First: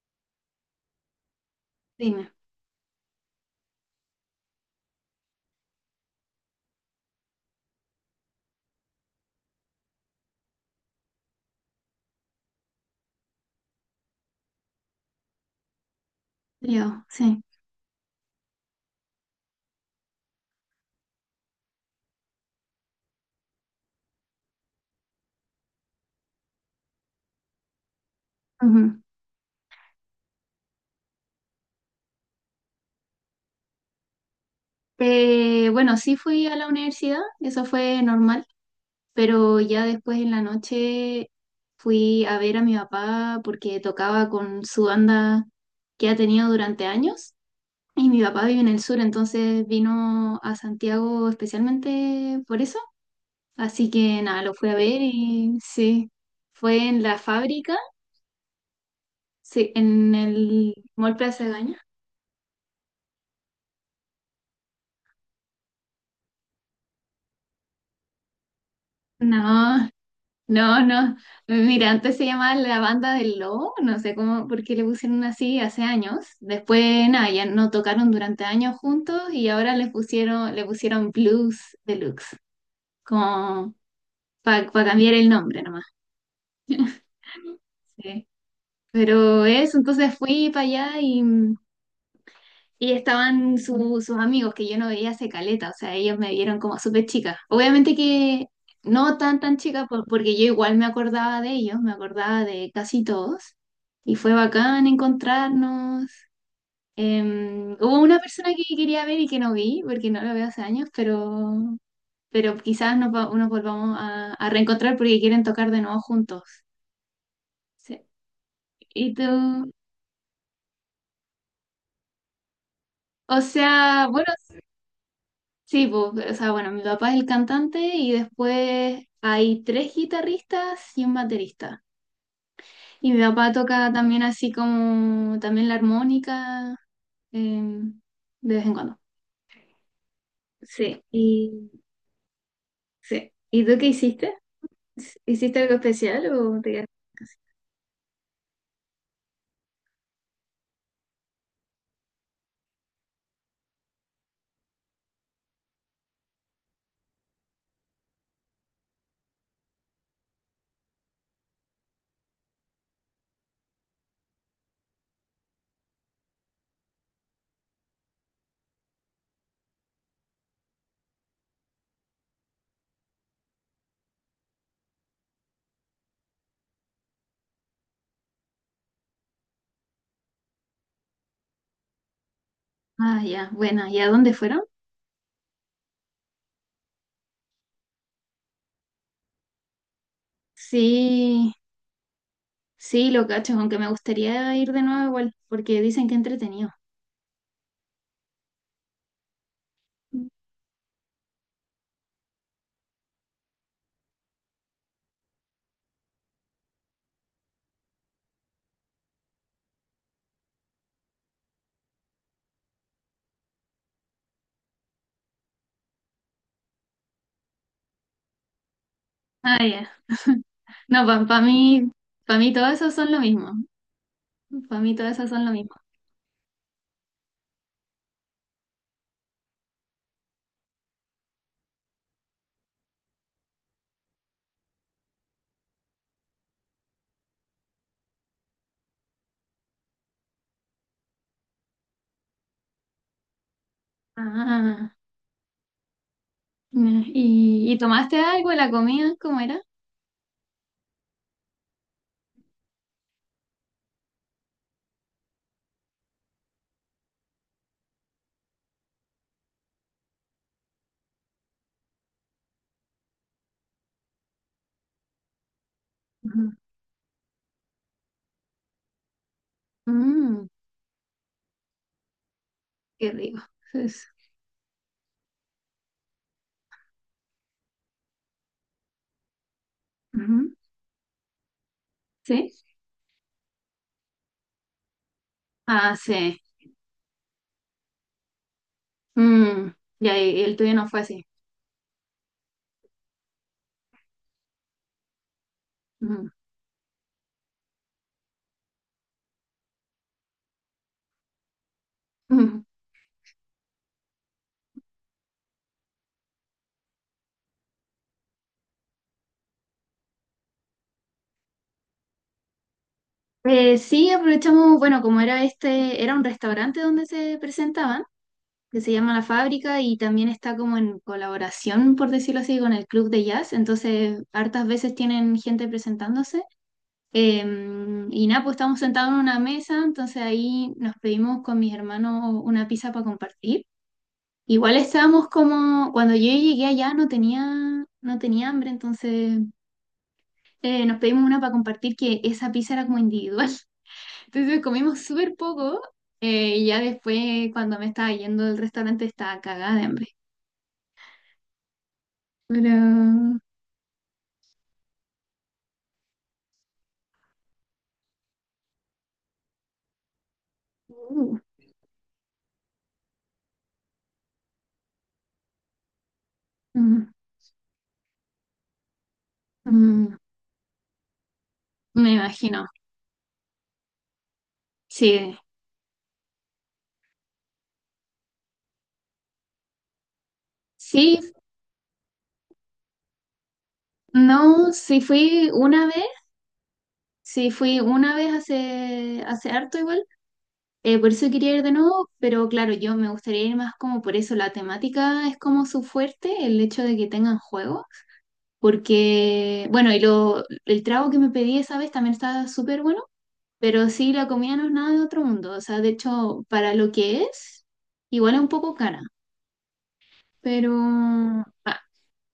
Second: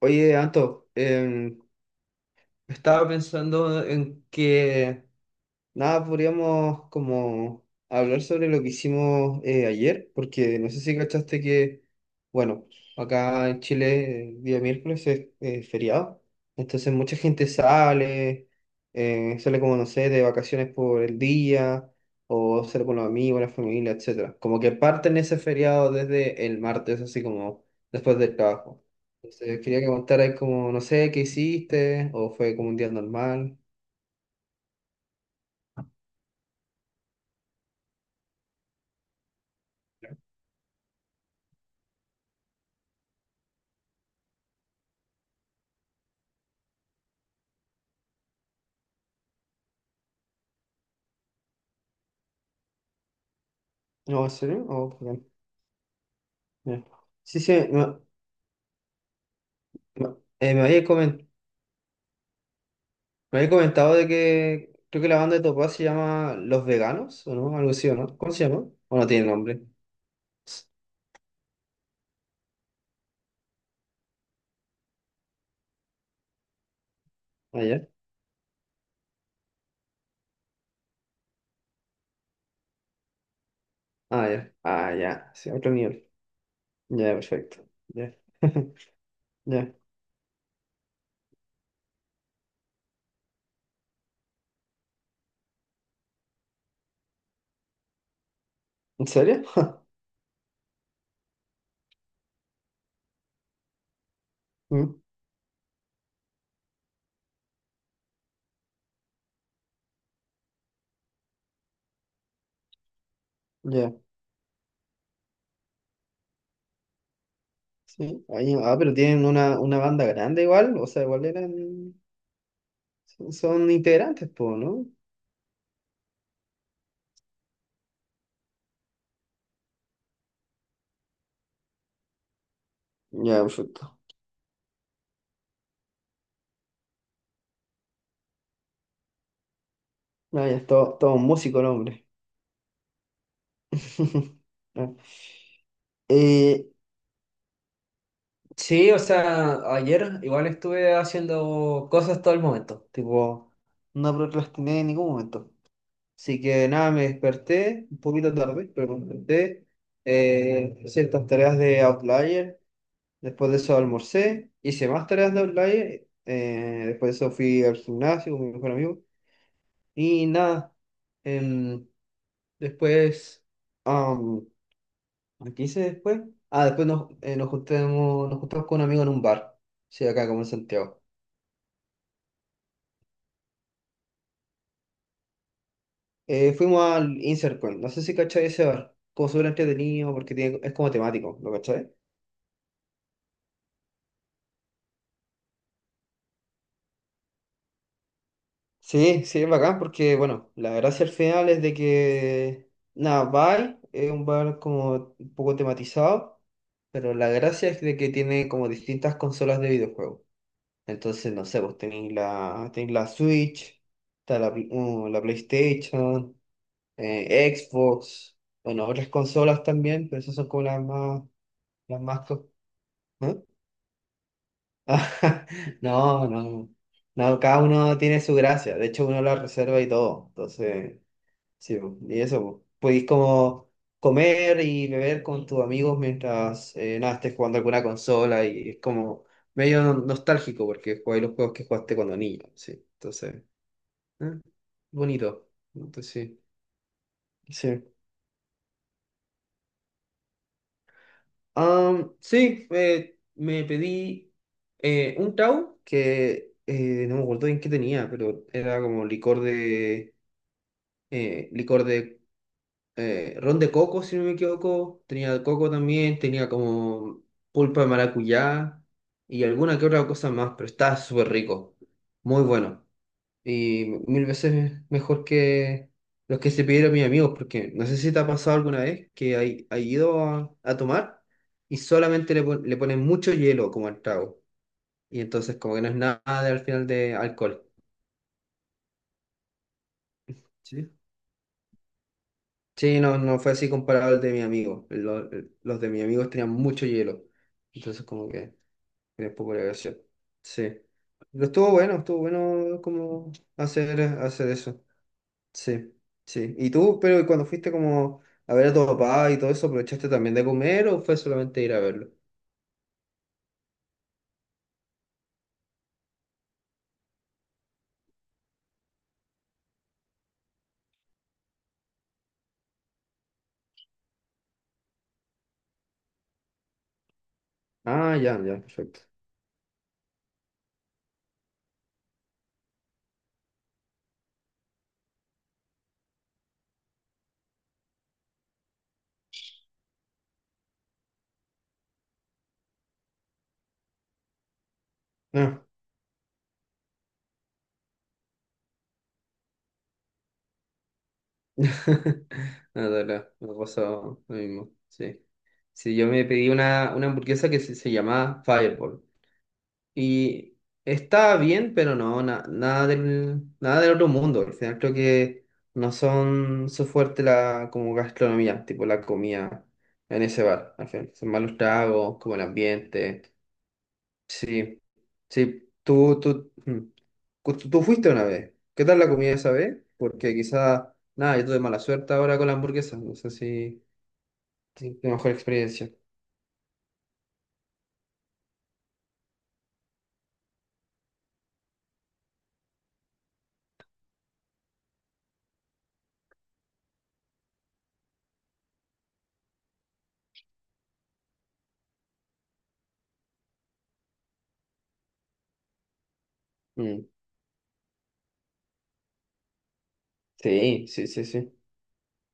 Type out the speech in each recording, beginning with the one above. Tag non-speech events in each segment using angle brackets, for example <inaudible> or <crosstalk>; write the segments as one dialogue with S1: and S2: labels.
S1: Oye, Anto,
S2: Dime.
S1: estaba pensando en que. Nada, podríamos como hablar sobre lo que hicimos ayer, porque no sé si cachaste que, bueno, acá en Chile el día miércoles es feriado, entonces
S2: Yo,
S1: mucha
S2: sí.
S1: gente sale, sale como, no sé, de vacaciones por el día, o sale con los amigos, la familia, etcétera. Como que parten ese feriado desde el martes, así como después del trabajo.
S2: Ujú.
S1: Entonces quería que contaras como, no sé, qué hiciste, o fue como un día normal.
S2: Bueno, sí fui a la universidad, eso fue normal, pero ya después en la noche fui a ver a mi papá porque tocaba con su banda que ha tenido durante años y mi papá vive en el sur, entonces vino a Santiago especialmente por eso, así que
S1: No, ¿en
S2: nada, lo
S1: serio?
S2: fui a
S1: Oh,
S2: ver y sí,
S1: ya.
S2: fue en la
S1: Sí, sí,
S2: fábrica, sí,
S1: me-
S2: en
S1: eh, me
S2: el
S1: había
S2: Mall
S1: comen-
S2: Plaza Gaña.
S1: me había comentado de que creo que la banda de Topaz se llama Los Veganos, ¿o no? Algo así, ¿o no? ¿Cómo se llama? ¿O no tiene nombre?
S2: No, no, no. Mira, antes se llamaba la banda del lobo, no sé cómo, por qué le pusieron así hace años. Después, nada, ya
S1: Ah,
S2: no
S1: ya.
S2: tocaron durante años juntos y ahora les pusieron, le pusieron Blues Deluxe, como
S1: Ah, ya.
S2: para
S1: Ah,
S2: cambiar el
S1: ya. Sí,
S2: nombre
S1: otro
S2: nomás.
S1: nivel. Ya, perfecto. Ya.
S2: Sí.
S1: <laughs>
S2: Pero
S1: Ya.
S2: eso, entonces fui para allá y, y estaban sus amigos que yo no veía hace caleta, o sea, ellos me vieron como súper chica. Obviamente que
S1: ¿En
S2: no tan
S1: serio?
S2: tan
S1: <laughs>
S2: chica, porque yo igual me acordaba de ellos, me acordaba de casi todos. Y fue bacán
S1: Mm,
S2: encontrarnos. Hubo una persona que quería ver y que no vi, porque no la veo hace años, pero quizás nos volvamos
S1: ya.
S2: a reencontrar porque quieren tocar de nuevo juntos. Sí.
S1: Sí. Pero
S2: Y
S1: tienen
S2: tú,
S1: una banda grande igual, o sea, igual eran...
S2: o
S1: son
S2: sea, bueno.
S1: integrantes, po, ¿no?
S2: Sí, pues, o sea, bueno, mi papá es el cantante y después hay tres guitarristas y un baterista. Y mi
S1: Ya,
S2: papá toca
S1: perfecto.
S2: también así como también la armónica, em, de vez en cuando.
S1: Ah, ya,
S2: Sí,
S1: todo un músico el
S2: y
S1: hombre.
S2: sí. ¿Y tú qué hiciste?
S1: <laughs> Ah.
S2: ¿Hiciste algo especial o
S1: Eh,
S2: te quedaste en casa?
S1: sí, o sea, ayer igual estuve haciendo cosas todo el momento, tipo, no procrastiné en ningún momento. Así que nada, me desperté un poquito tarde, pero me desperté, hice estas tareas de Outlier, después de eso almorcé, hice más tareas de Outlier, después de eso fui al gimnasio con mi mejor amigo y nada, em, después... ¿A qué hice después? Ah, después nos juntamos con un amigo en un bar. Sí, acá como en Santiago.
S2: Ah, ya, bueno, ¿y a dónde fueron?
S1: Fuimos al Insert Coin. No sé si cachai ese bar. Como súper entretenido porque tiene, es como temático,
S2: Sí,
S1: ¿lo cachai?
S2: sí, lo cacho, aunque me gustaría ir de nuevo igual, porque dicen que entretenido.
S1: Sí, sí, es bacán porque, bueno, la gracia al final es de que, nada, Bai es un bar como un poco tematizado, pero la gracia es de que tiene como distintas consolas de videojuegos. Entonces, no sé, vos tenéis tenéis la Switch, está la PlayStation, Xbox, bueno, otras consolas
S2: Ah, ya.
S1: también, pero esas
S2: <laughs>
S1: son como las
S2: No,
S1: más, las más,
S2: para
S1: co-
S2: mí todo eso son lo
S1: ¿eh?
S2: mismo. Para mí todas esas son
S1: <laughs>
S2: lo mismo.
S1: No, no, no, cada uno tiene su gracia, de hecho uno la reserva y todo, entonces, sí, po, y eso, po. Podéis como comer y beber con tus amigos mientras, nada, estés jugando alguna consola y es como medio nostálgico porque jugáis los juegos que jugaste cuando niño, sí, entonces, ¿eh?
S2: Ah,
S1: Bonito, entonces sí,
S2: ya. ¿Y, y
S1: sí.
S2: tomaste algo? ¿La comida? ¿Cómo era?
S1: Am, sí, me pedí un tau que no me acuerdo bien qué tenía, pero era como licor de eh, licor de ron de coco, si no me equivoco. Tenía coco también, tenía
S2: Ujú.
S1: como pulpa de maracuyá y alguna que otra cosa
S2: Mm,
S1: más, pero estaba súper rico, muy bueno.
S2: qué rico.
S1: Y
S2: Entonces,
S1: mil veces mejor que los que se pidieron mis amigos, porque no sé si te ha pasado alguna vez que hay ido
S2: ujú.
S1: a tomar y solamente
S2: ¿Sí?
S1: le ponen mucho hielo como al trago. Y entonces como que no
S2: Ah,
S1: es nada
S2: sí.
S1: al final de alcohol.
S2: Mm, ya, y el tuyo no
S1: Sí.
S2: fue así.
S1: Sí, no, no fue así comparado al de mi amigo. Los de mis amigos
S2: Ujú.
S1: tenían mucho hielo. Entonces como que tenía poco de gracia. Sí. Pero estuvo
S2: Ujú.
S1: bueno como hacer eso. Sí, sí. ¿Y tú, pero cuando fuiste como a ver a tu papá y todo eso, aprovechaste también de comer o fue solamente ir a verlo?
S2: Sí, aprovechamos, bueno, como era este, era un restaurante donde se presentaban, que se llama La Fábrica y también está como en colaboración, por decirlo así, con el club de jazz. Entonces, hartas veces tienen gente presentándose. Eh,
S1: Ah,
S2: y
S1: ya,
S2: nada, pues
S1: ya,
S2: estábamos
S1: perfecto.
S2: sentados en una mesa, entonces ahí nos pedimos con mis hermanos una pizza para compartir. Igual estábamos como, cuando yo llegué allá no tenía, no tenía hambre, entonces nos pedimos una para compartir que esa pizza era como individual. <laughs> Entonces comimos súper
S1: Ah.
S2: poco, y ya después cuando me estaba yendo del restaurante estaba cagada de hambre.
S1: <laughs> Nada, nada,
S2: Pero...
S1: me pasó lo mismo, sí. Sí, yo me pedí una hamburguesa que se llamaba Fireball. Y
S2: uh,
S1: está bien, pero no, nada del, nada del otro mundo. Al final creo que no son su
S2: mm,
S1: fuerte la como gastronomía, tipo la comida
S2: mm,
S1: en ese bar. Al final son malos
S2: me
S1: tragos, como el
S2: imagino,
S1: ambiente. Sí,
S2: sí.
S1: sí. Mm. Tú fuiste una vez. ¿Qué tal la comida esa vez? Porque quizá,
S2: Sí,
S1: nada, yo tuve mala suerte ahora con la hamburguesa. No sé si,
S2: no,
S1: si
S2: sí
S1: tu mejor
S2: fui una
S1: experiencia.
S2: vez. Sí, fui una vez hace, hace harto igual, por eso quería ir de nuevo, pero claro, yo me gustaría ir más como por eso, la temática es como su fuerte, el hecho de que tengan juego, porque, bueno, y lo, el trago que me pedí esa vez también estaba súper bueno, pero sí, la comida no es nada de otro mundo, o sea, de hecho, para lo
S1: Mm.
S2: que es, igual es un poco cara, pero...
S1: Sí, sí, sí, sí.
S2: ah,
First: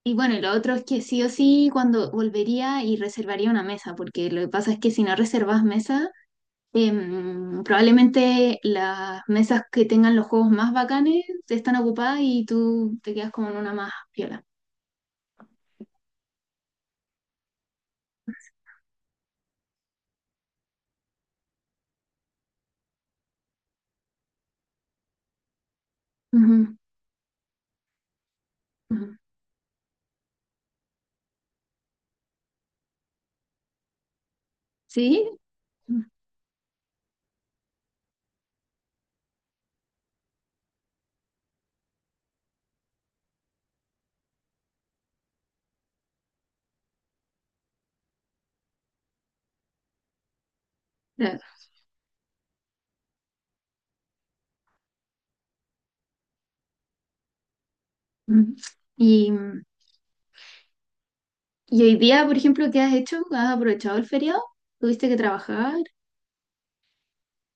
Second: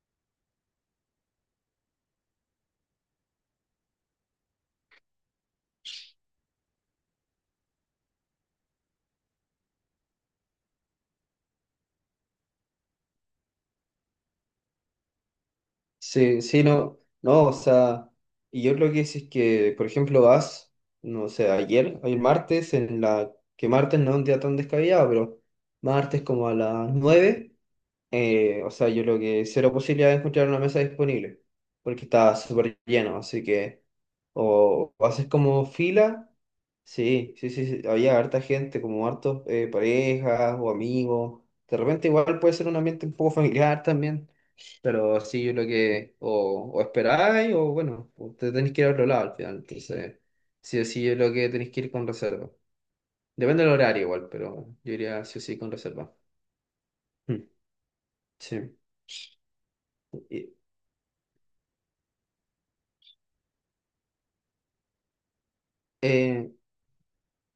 S2: y bueno, y lo otro es que sí o sí, cuando volvería y reservaría una mesa, porque lo que pasa es que si no reservas mesa... probablemente las mesas que tengan los juegos más bacanes están ocupadas y tú te quedas como en una más piola.
S1: Sí, sí, no, no, o sea, y yo creo que si es que, por ejemplo, vas, no sé, ayer martes, en la, que martes no es un día tan descabellado, pero martes como a
S2: Ujú,
S1: las 9 o sea, yo
S2: ujú.
S1: creo que cero posibilidad de encontrar una mesa disponible, porque está súper lleno, así que, o haces
S2: ¿Sí?
S1: como
S2: Mm.
S1: fila, sí, sí, sí, sí, había harta gente, como hartos parejas o amigos, de repente igual puede ser un ambiente un poco familiar también. Pero sí, yo lo que o esperáis o bueno, o te tenéis que ir a otro lado al final. Entonces, sí o sí es lo
S2: Claro.
S1: que tenéis que ir con reserva. Depende del horario igual, pero yo iría sí o sí con reserva. Mm,
S2: Ujú.
S1: sí.
S2: Y,
S1: Y-
S2: y hoy día, por ejemplo, ¿qué has hecho? ¿Has aprovechado el feriado? ¿Tuviste que trabajar?
S1: eh,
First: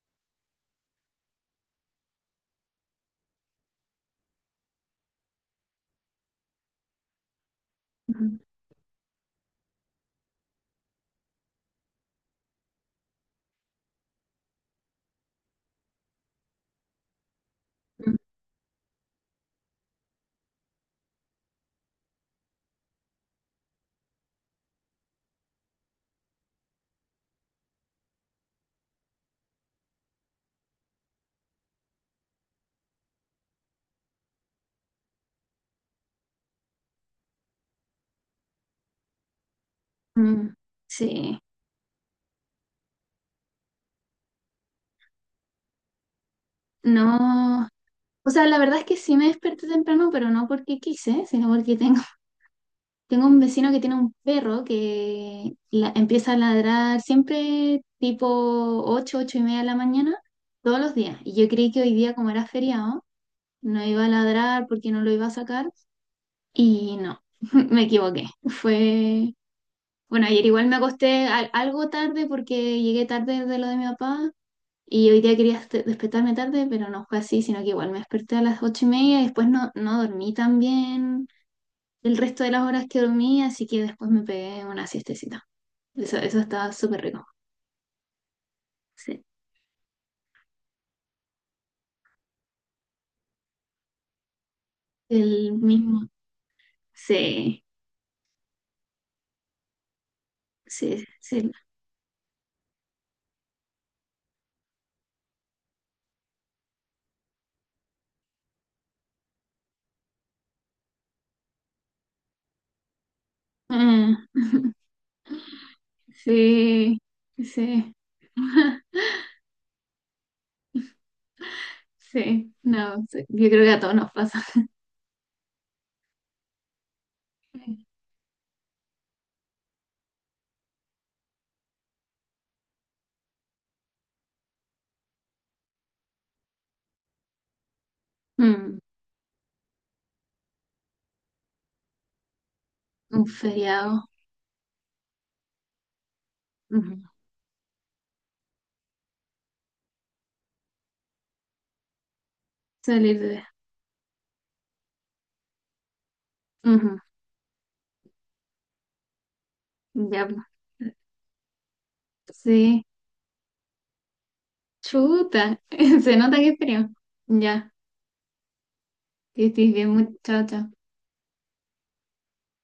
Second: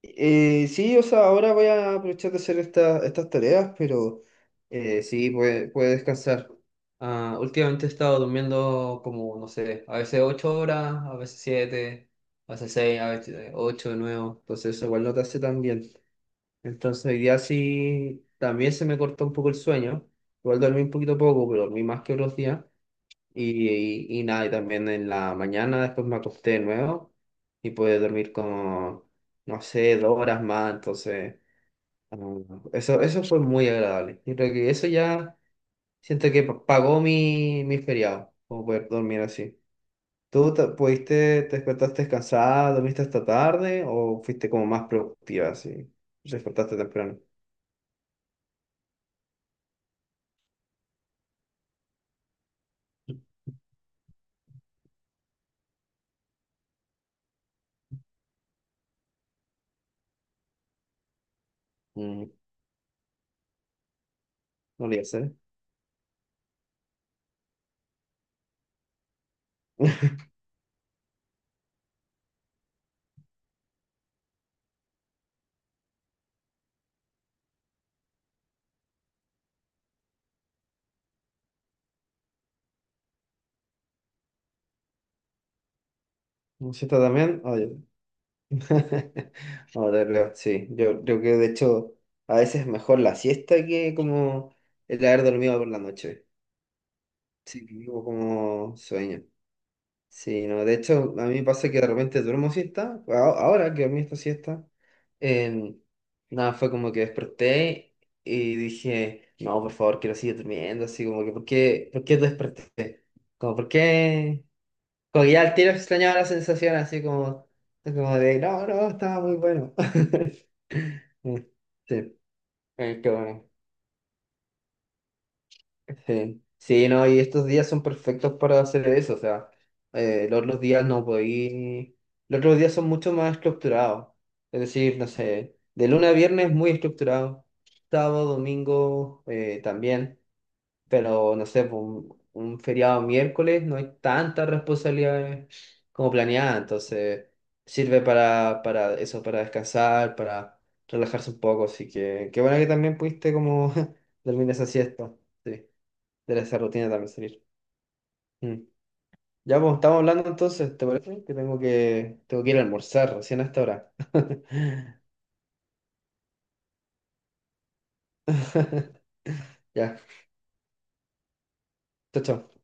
S1: sí, o sea, ahora voy a aprovechar de hacer estas tareas, pero sí, puede descansar. Ah, últimamente he estado
S2: Ujú.
S1: durmiendo como, no sé, a veces 8 horas, a veces 7, a veces 6, a veces 8 de nuevo. Entonces, eso igual no te hace tan bien. Entonces hoy día sí también se me cortó un poco el sueño. Igual dormí un poquito poco, pero dormí más que otros días. Y, y nada, y también en la mañana después me acosté de nuevo y pude dormir como, no sé, 2 horas más. Entonces, ah, eso fue muy agradable. Yo creo que eso ya siento que pagó mi feriado, como poder dormir así. ¿Tú
S2: Mm.
S1: te,
S2: Sí,
S1: pudiste, te despertaste cansada, dormiste hasta tarde o fuiste como más productiva así? ¿Despertaste temprano?
S2: no. O sea, la verdad es que sí me desperté temprano, pero no porque quise, sino porque tengo un vecino que tiene un perro que empieza a ladrar siempre tipo 8, 8:30 de la mañana, todos los días. Y yo creí que hoy día, como era feriado, no iba a ladrar
S1: No
S2: porque no
S1: lo
S2: lo iba a
S1: sé.
S2: sacar. Y no, <laughs> me equivoqué. Fue,
S1: <laughs>
S2: bueno, ayer igual me acosté algo tarde porque llegué tarde de lo de mi papá. Y hoy día quería despertarme tarde, pero no fue así, sino que igual me desperté a las 8:30 y después no, no dormí tan bien el resto de las horas que dormí, así que después me pegué una siestecita. Eso estaba
S1: ¿Usted está
S2: súper rico.
S1: también? Oye.
S2: Sí.
S1: <laughs> Sí. Yo creo que de hecho a veces es mejor la siesta que como el haber
S2: El
S1: dormido por la
S2: mismo.
S1: noche.
S2: Sí,
S1: Sí, que vivo como sueño. Sí, no, de
S2: sí,
S1: hecho a mí me
S2: sí.
S1: pasa que de repente duermo siesta. Ahora que dormí esta siesta, eh, nada, fue como que desperté y dije, no, por favor, quiero seguir durmiendo. Así como que, por qué desperté? Como, ¿por
S2: Mm,
S1: qué? Como que ya al tiro extrañaba la sensación
S2: sí,
S1: así como,
S2: sí,
S1: como de, no, no, estaba muy bueno. <laughs> Sí,
S2: sí. No,
S1: qué
S2: sí.
S1: bueno.
S2: Yo creo que a todos nos pasa.
S1: Sí. Sí, no, y estos días son perfectos para hacer eso, o sea, los otros días no podí, los otros días son mucho más estructurados, es decir, no sé, de lunes a viernes muy estructurado, sábado,
S2: Mm,
S1: domingo también. Pero no sé, po, un feriado
S2: un
S1: miércoles no hay
S2: feriado.
S1: tantas responsabilidades como planeada,
S2: Ujú.
S1: entonces sirve para eso, para descansar, para relajarse un poco, así que qué bueno que también
S2: Salir
S1: pudiste
S2: de.
S1: como <laughs> dormir esa siesta, sí, de esa rutina
S2: Ujú.
S1: también salir. Mm. Ya, pues estamos
S2: Ya,
S1: hablando
S2: pues.
S1: entonces, ¿te parece? Que tengo que, tengo que ir a
S2: Sí.
S1: almorzar recién a esta hora. <laughs>
S2: Chuta. <laughs> Se nota que es feriado. Ya. Que estés bien,
S1: Ya,
S2: chao chao.
S1: chao, chao.